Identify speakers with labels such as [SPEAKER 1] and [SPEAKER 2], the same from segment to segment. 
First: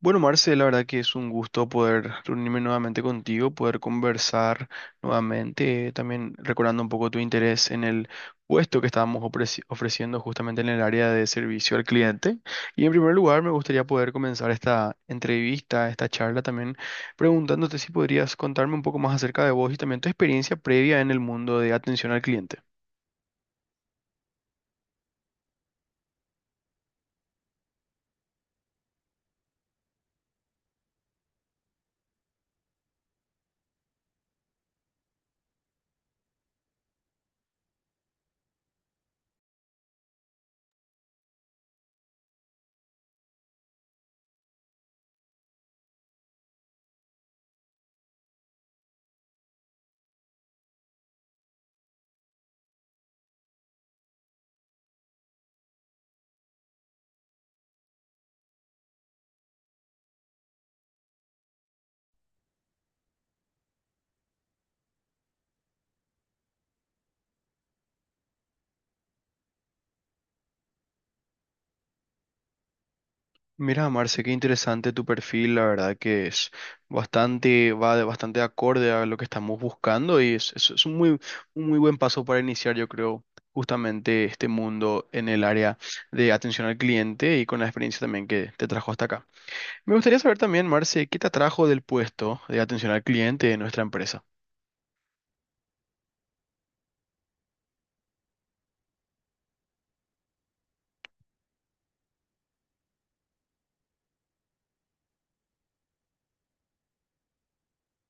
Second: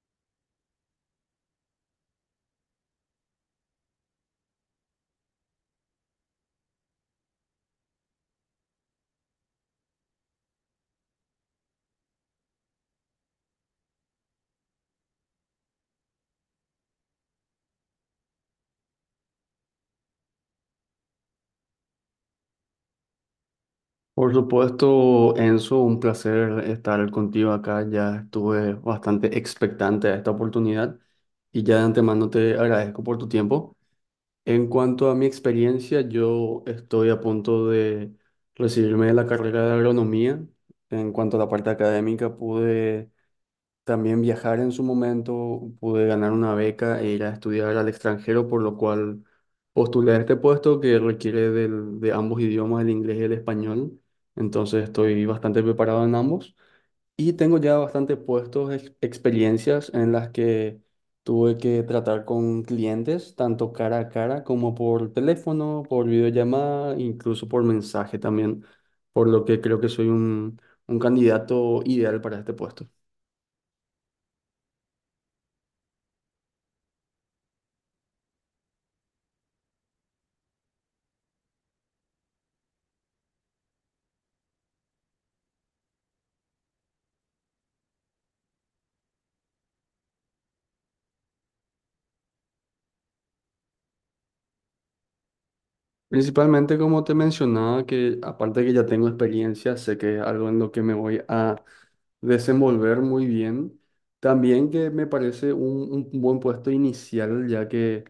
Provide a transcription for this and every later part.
[SPEAKER 1] Bueno, Marce, la verdad que es un gusto poder reunirme nuevamente contigo, poder conversar nuevamente, también recordando un poco tu interés en el puesto que estábamos ofreciendo justamente en el área de servicio al cliente. Y en primer lugar, me gustaría poder comenzar esta entrevista, esta charla también, preguntándote si podrías contarme un poco más acerca de vos y también tu experiencia previa en el mundo de atención al cliente.
[SPEAKER 2] Por supuesto, Enzo, un placer estar contigo acá. Ya estuve bastante expectante a esta oportunidad y ya de antemano te agradezco por tu tiempo. En cuanto a mi experiencia, yo estoy a punto de recibirme de la carrera de agronomía. En cuanto a la parte académica, pude también viajar en su momento, pude ganar una beca e ir a estudiar al extranjero, por lo cual postulé a este puesto que requiere de ambos idiomas, el inglés y el español. Entonces estoy bastante preparado en ambos y tengo ya bastantes puestos, experiencias en las que tuve que tratar con clientes, tanto cara a cara como por teléfono, por videollamada, incluso por mensaje también, por lo que creo que soy un candidato ideal para este puesto.
[SPEAKER 1] Mira, Marce, qué interesante tu perfil, la verdad que es bastante, bastante acorde a lo que estamos buscando y es un un muy buen paso para iniciar, yo creo, justamente este mundo en el área de atención al cliente y con la experiencia también que te trajo hasta acá. Me gustaría saber también, Marce, ¿qué te atrajo del puesto de atención al cliente de nuestra empresa?
[SPEAKER 2] Principalmente, como te mencionaba, que aparte de que ya tengo experiencia, sé que es algo en lo que me voy a desenvolver muy bien. También que me parece un buen puesto inicial, ya que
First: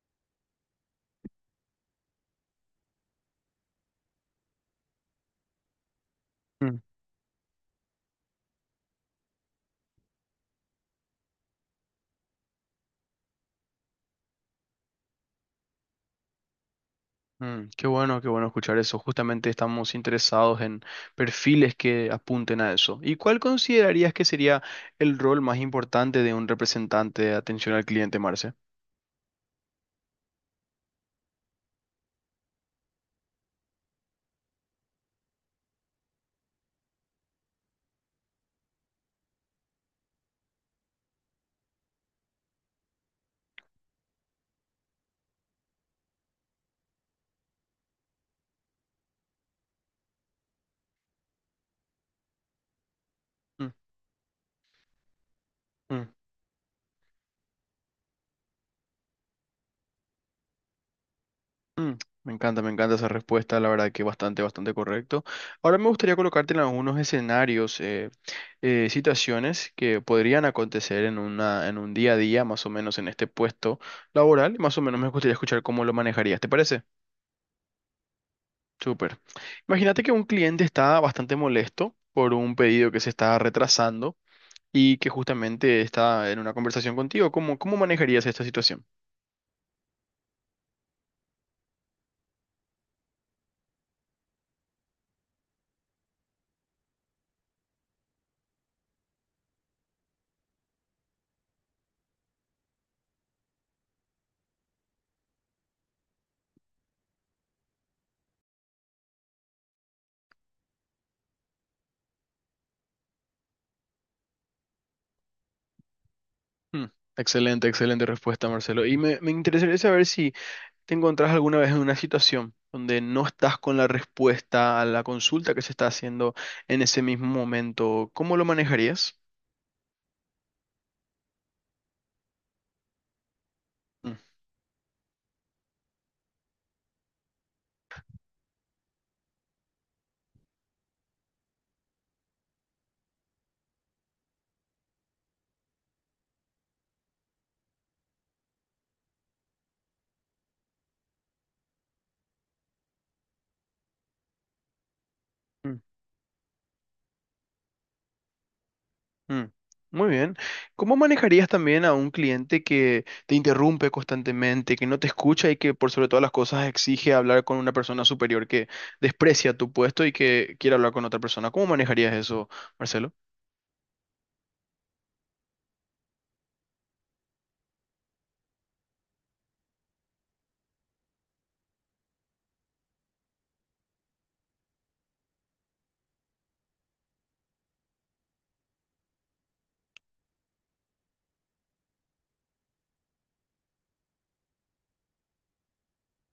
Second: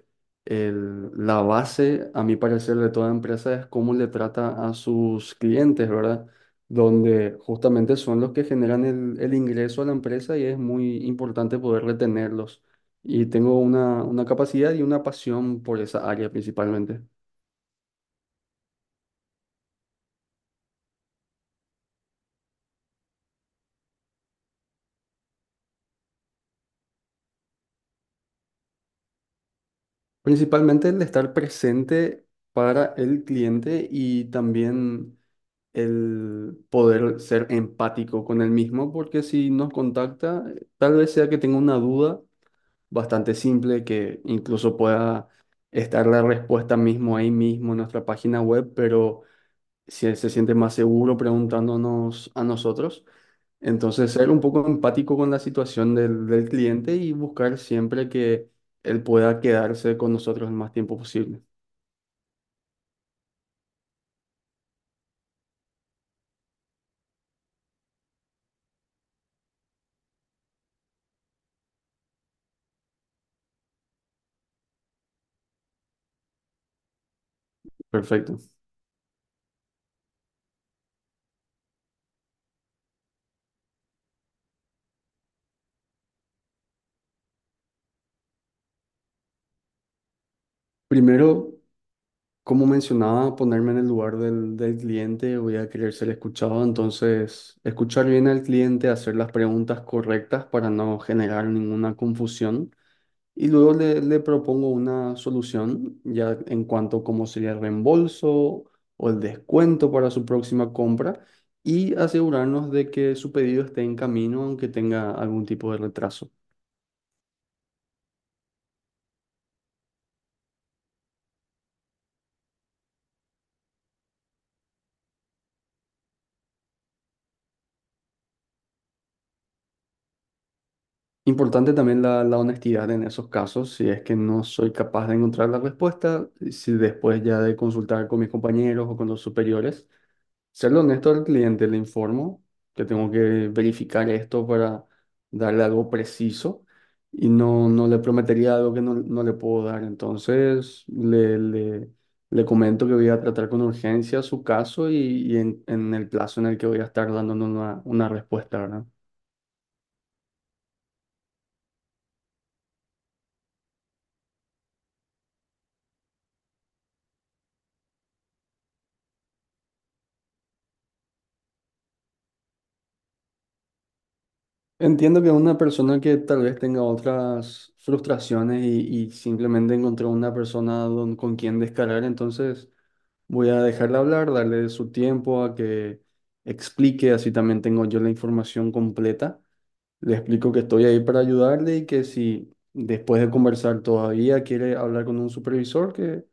[SPEAKER 2] la base, a mi parecer, de toda empresa es cómo le trata a sus clientes, ¿verdad?
[SPEAKER 1] Mm.
[SPEAKER 2] Donde justamente son los que generan el ingreso a la empresa y es muy importante poder retenerlos. Y tengo una capacidad y una pasión por esa área principalmente.
[SPEAKER 1] Mm, qué bueno escuchar eso. Justamente estamos interesados en perfiles que apunten a eso. ¿Y cuál considerarías que sería el rol más importante de un representante de atención al cliente, Marce?
[SPEAKER 2] Principalmente el estar presente para el cliente y también el poder ser empático con el mismo, porque si nos contacta, tal vez sea que tenga una duda bastante simple, que incluso pueda estar la respuesta mismo ahí mismo en nuestra página web, pero si él se siente más seguro preguntándonos a nosotros.
[SPEAKER 1] Mm,
[SPEAKER 2] Entonces, ser un poco empático con la situación
[SPEAKER 1] mm,
[SPEAKER 2] del cliente y buscar siempre que él pueda quedarse con nosotros el más tiempo posible.
[SPEAKER 1] mm. Me encanta esa respuesta, la verdad que bastante, bastante correcto. Ahora me gustaría colocarte en algunos escenarios, situaciones que podrían acontecer en una, en un día a día, más o menos en este puesto laboral. Más o menos me gustaría escuchar cómo lo manejarías, ¿te parece?
[SPEAKER 2] Perfecto.
[SPEAKER 1] Súper. Imagínate que un cliente está bastante molesto por un pedido que se está retrasando y que justamente está en una conversación contigo. Cómo manejarías esta situación?
[SPEAKER 2] Primero, como mencionaba, ponerme en el lugar del cliente, voy a querer ser escuchado, entonces escuchar bien al cliente, hacer las preguntas correctas para no generar ninguna confusión. Y luego le propongo una solución ya en cuanto a cómo sería el reembolso o el descuento para su próxima compra y asegurarnos de que su pedido esté en camino aunque tenga algún tipo de retraso.
[SPEAKER 1] Hmm. Excelente, excelente respuesta, Marcelo. Y me interesaría saber si te encontrás alguna vez en una situación donde no estás con la respuesta a la consulta que se está haciendo en ese mismo momento. ¿Cómo lo manejarías?
[SPEAKER 2] Importante también la honestidad en esos casos, si es que no soy capaz de encontrar la respuesta, si después ya de consultar con mis compañeros o con los superiores. Serle honesto al cliente, le informo que tengo que verificar esto para darle algo preciso y no, no le prometería algo que no, no le puedo dar. Entonces, le comento que voy a tratar con urgencia su caso y
[SPEAKER 1] Mm.
[SPEAKER 2] en el plazo en el que voy a estar dando una respuesta, ¿verdad?
[SPEAKER 1] Mm. Muy bien. ¿Cómo manejarías también a un cliente que te interrumpe constantemente, que no te escucha y que por sobre todas las cosas exige hablar con una persona superior que desprecia tu puesto y que quiere hablar con otra persona? ¿Cómo manejarías eso, Marcelo?
[SPEAKER 2] Entiendo que una persona que tal vez tenga otras frustraciones y simplemente encontró una persona con quien descargar, entonces voy a dejarle hablar, darle su tiempo a que explique, así también tengo yo la información completa. Le explico que estoy ahí para ayudarle y que si después de conversar todavía quiere hablar con un supervisor, que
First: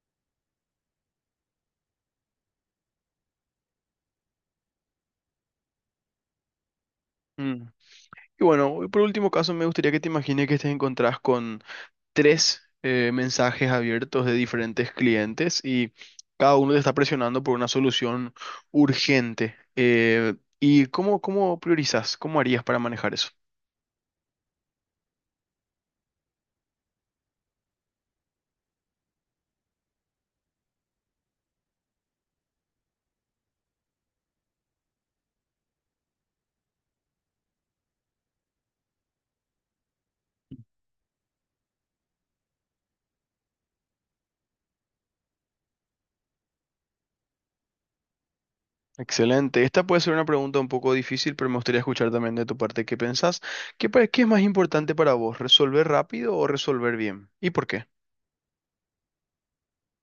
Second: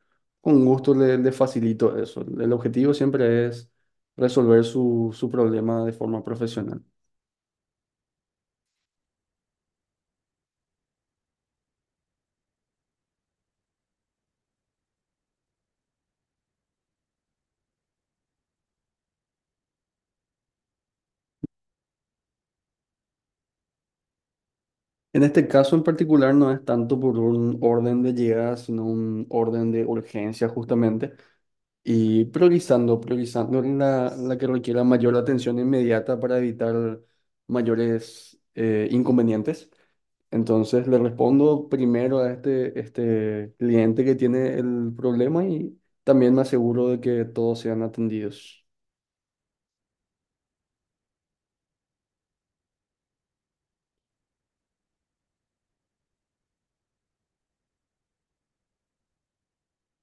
[SPEAKER 2] con gusto le facilito eso. El objetivo siempre es resolver su problema de forma profesional.
[SPEAKER 1] Mm. Y bueno, y por último caso, me gustaría que te imagines que te encontrás con tres mensajes abiertos de diferentes clientes y cada uno te está presionando por una solución urgente. ¿Y cómo priorizas? ¿Cómo harías para manejar eso?
[SPEAKER 2] En este caso en particular no es tanto por un orden de llegada, sino un orden de urgencia justamente, y priorizando la que requiera mayor atención inmediata para evitar mayores inconvenientes. Entonces le respondo primero a este cliente que tiene el problema y también me aseguro de que todos sean atendidos.
[SPEAKER 1] Excelente. Esta puede ser una pregunta un poco difícil, pero me gustaría escuchar también de tu parte qué pensás. ¿Qué, qué es más importante para vos, resolver rápido o resolver bien? ¿Y por qué?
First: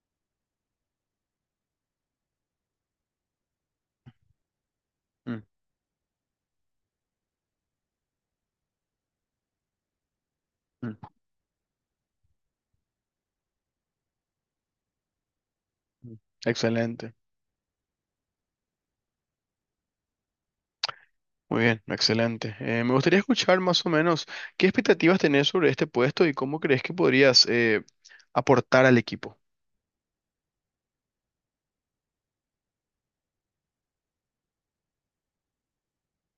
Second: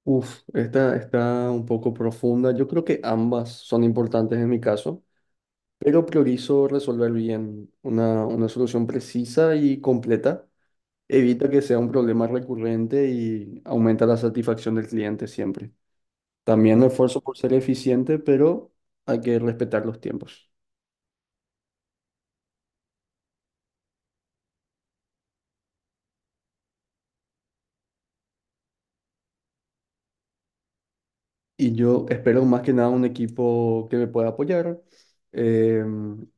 [SPEAKER 2] Uf, esta está un poco profunda. Yo creo que ambas son importantes en mi caso,
[SPEAKER 1] Mm,
[SPEAKER 2] pero priorizo resolver bien una solución precisa y completa.
[SPEAKER 1] mm,
[SPEAKER 2] Evita que sea un problema recurrente y aumenta la satisfacción del cliente siempre.
[SPEAKER 1] mm.
[SPEAKER 2] También me
[SPEAKER 1] Excelente.
[SPEAKER 2] esfuerzo por ser eficiente, pero hay que respetar los tiempos.
[SPEAKER 1] Muy bien, excelente. Me gustaría escuchar más o menos qué expectativas tenés sobre este puesto y cómo crees que podrías aportar al equipo.
[SPEAKER 2] Y yo espero más que nada un equipo que me pueda apoyar, eh,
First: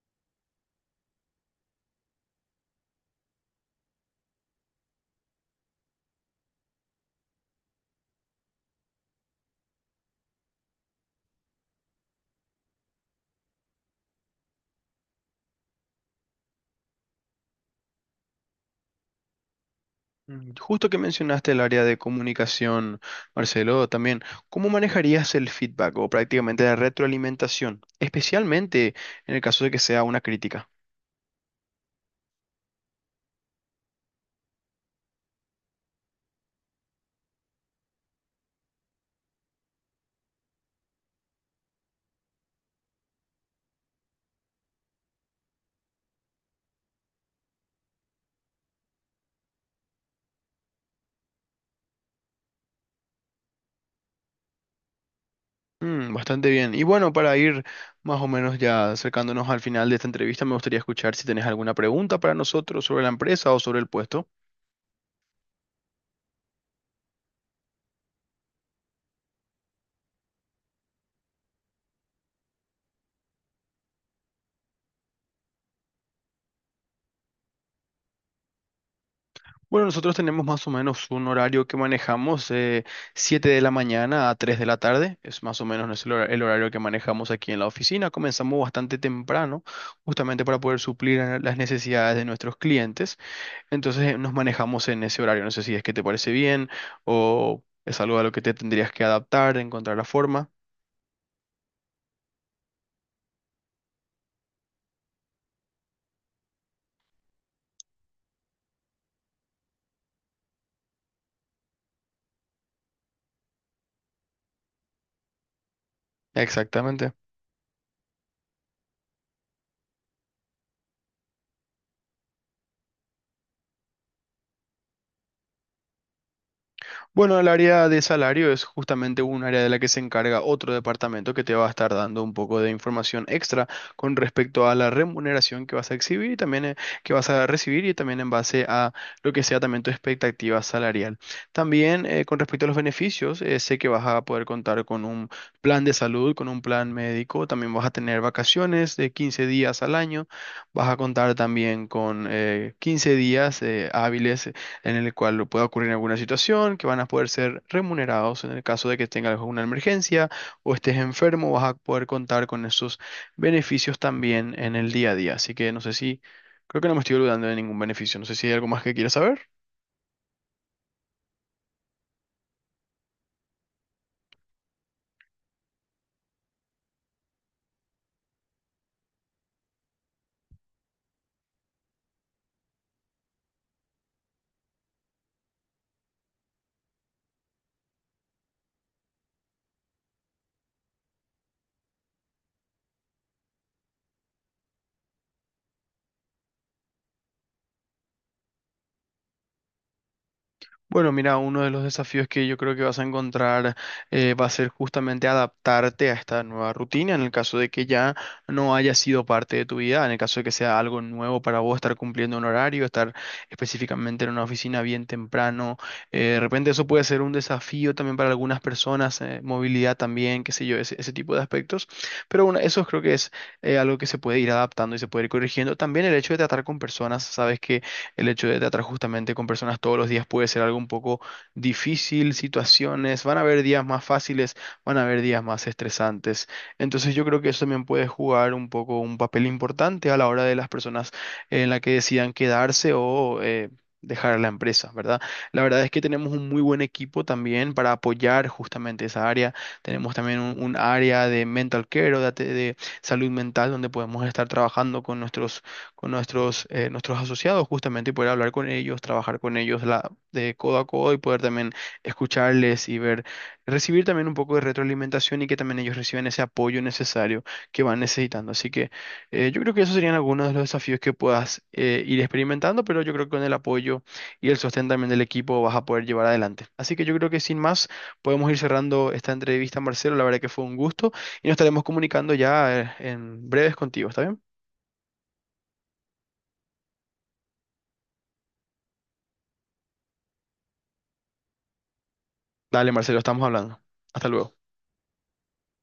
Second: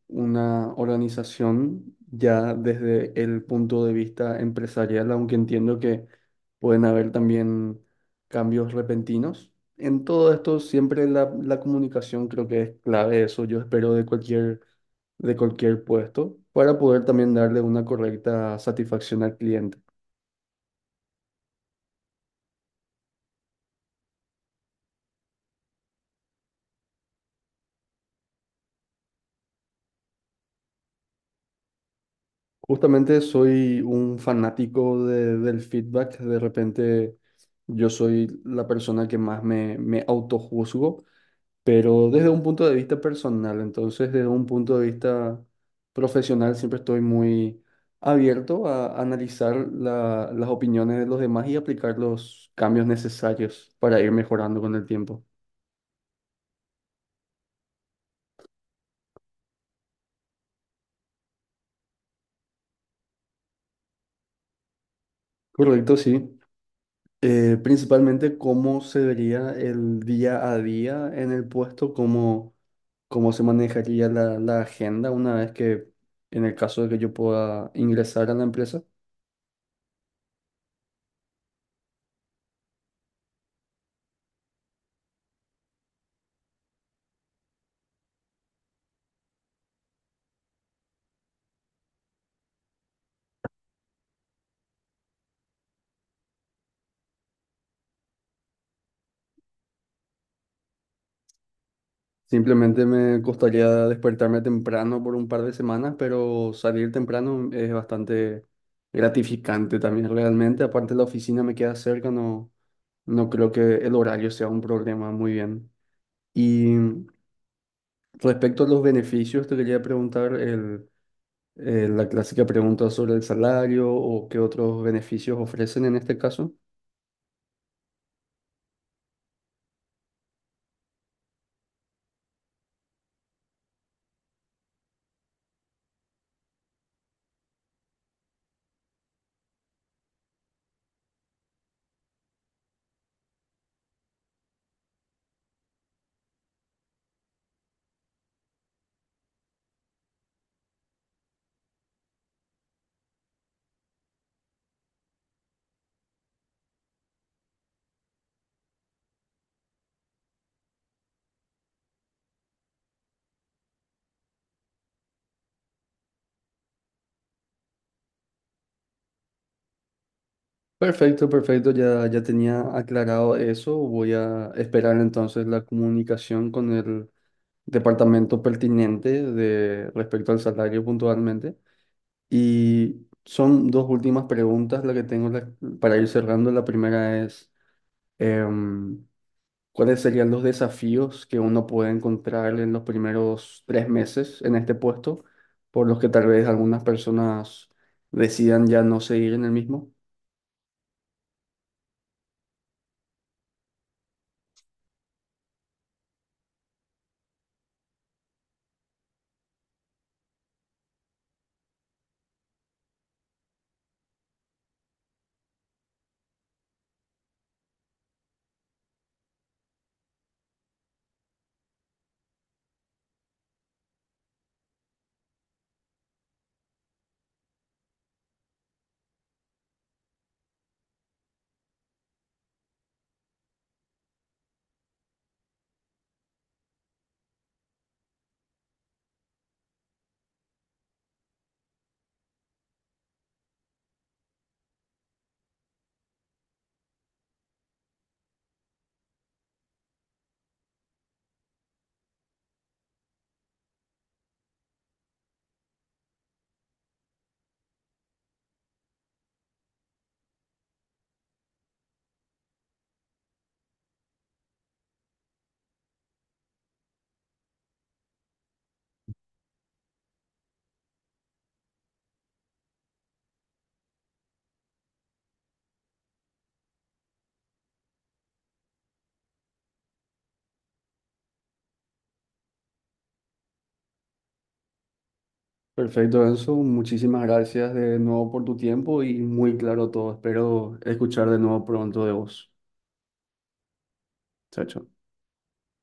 [SPEAKER 2] una organización ya desde el punto de vista empresarial, aunque entiendo que pueden haber también cambios repentinos. En todo esto siempre la comunicación creo que es clave, eso yo espero de cualquier puesto, para poder también darle una correcta satisfacción al cliente.
[SPEAKER 1] Mm. Justo que mencionaste el área de comunicación, Marcelo, también, ¿cómo manejarías el feedback o prácticamente la retroalimentación, especialmente en el caso de que sea una crítica?
[SPEAKER 2] Justamente soy un fanático del feedback. De repente yo soy la persona que más me autojuzgo, pero desde un punto de vista personal. Entonces, desde un punto de vista profesional, siempre estoy muy abierto a analizar las opiniones de los demás y aplicar los cambios necesarios para ir mejorando con el tiempo.
[SPEAKER 1] Mm, bastante bien. Y bueno, para ir más o menos ya acercándonos al final de esta entrevista, me gustaría escuchar si tenés alguna pregunta para nosotros sobre la empresa o sobre el puesto.
[SPEAKER 2] Correcto, sí. Principalmente cómo se vería el día a día en el puesto, como cómo se manejaría la agenda una vez que, en el caso de que yo pueda ingresar a la empresa.
[SPEAKER 1] Bueno, nosotros tenemos más o menos un horario que manejamos, 7 de la mañana a 3 de la tarde. Es más o menos nuestro el horario que manejamos aquí en la oficina. Comenzamos bastante temprano, justamente para poder suplir las necesidades de nuestros clientes. Entonces, nos manejamos en ese horario. No sé si es que te parece bien o es algo a lo que te tendrías que adaptar, encontrar la forma.
[SPEAKER 2] Simplemente me costaría despertarme temprano por un par de semanas, pero salir temprano es bastante gratificante también realmente. Aparte la oficina me queda cerca, no, no creo que el horario sea un problema. Muy bien. Y
[SPEAKER 1] Exactamente.
[SPEAKER 2] respecto a los beneficios, te quería preguntar la clásica pregunta sobre el salario o qué otros beneficios ofrecen en este caso.
[SPEAKER 1] Bueno, el área de salario es justamente un área de la que se encarga otro departamento que te va a estar dando un poco de información extra con respecto a la remuneración que vas a exhibir y también que vas a recibir y también en base a lo que sea también tu expectativa salarial. También con respecto a los beneficios, sé que vas a poder contar con un plan de salud, con un plan médico, también vas a tener vacaciones de 15 días al año, vas a contar también con 15 días hábiles en el cual pueda ocurrir alguna situación, que van a poder ser remunerados en el caso de que tengas alguna emergencia o estés enfermo, vas a poder contar con esos beneficios también en el día a día. Así que no sé si, creo que no me estoy olvidando de ningún beneficio. No sé si hay algo más que quieras saber.
[SPEAKER 2] Perfecto, perfecto, ya, ya tenía aclarado eso. Voy a esperar entonces la comunicación con el departamento pertinente de respecto al salario puntualmente. Y son dos últimas preguntas las que tengo para ir cerrando. La primera es, em, ¿cuáles serían los desafíos que uno puede encontrar en los primeros 3 meses en este puesto, por los que tal vez algunas personas decidan ya no seguir en el mismo?
[SPEAKER 1] Bueno, mira, uno de los desafíos que yo creo que vas a encontrar va a ser justamente adaptarte a esta nueva rutina en el caso de que ya no haya sido parte de tu vida, en el caso de que sea algo nuevo para vos estar cumpliendo un horario, estar específicamente en una oficina bien temprano. De repente eso puede ser un desafío también para algunas personas, movilidad también, qué sé yo, ese tipo de aspectos. Pero bueno, eso creo que es algo que se puede ir adaptando y se puede ir corrigiendo. También el hecho de tratar con personas, sabes que el hecho de tratar justamente con personas todos los días puede ser algo un poco difícil, situaciones, van a haber días más fáciles, van a haber días más estresantes. Entonces yo creo que eso también puede jugar un poco un papel importante a la hora de las personas en la que decidan quedarse o... dejar la empresa, ¿verdad? La verdad es que tenemos un muy buen equipo también para apoyar justamente esa área. Tenemos también un área de mental care o de, de salud mental donde podemos estar trabajando con nuestros nuestros asociados justamente y poder hablar con ellos, trabajar con ellos de codo a codo y poder también escucharles y ver, recibir también un poco de retroalimentación y que también ellos reciban ese apoyo necesario que van necesitando. Así que yo creo que esos serían algunos de los desafíos que puedas ir experimentando, pero yo creo que con el apoyo y el sostén también del equipo vas a poder llevar adelante. Así que yo creo que sin más podemos ir cerrando esta entrevista, Marcelo. La verdad que fue un gusto y nos estaremos comunicando ya en breves contigo, ¿está bien?
[SPEAKER 2] Perfecto, Enzo. Muchísimas gracias de nuevo por tu tiempo y muy claro todo. Espero escuchar de nuevo pronto de vos.
[SPEAKER 1] Dale, Marcelo, estamos hablando. Hasta luego.
[SPEAKER 2] Chao, chao.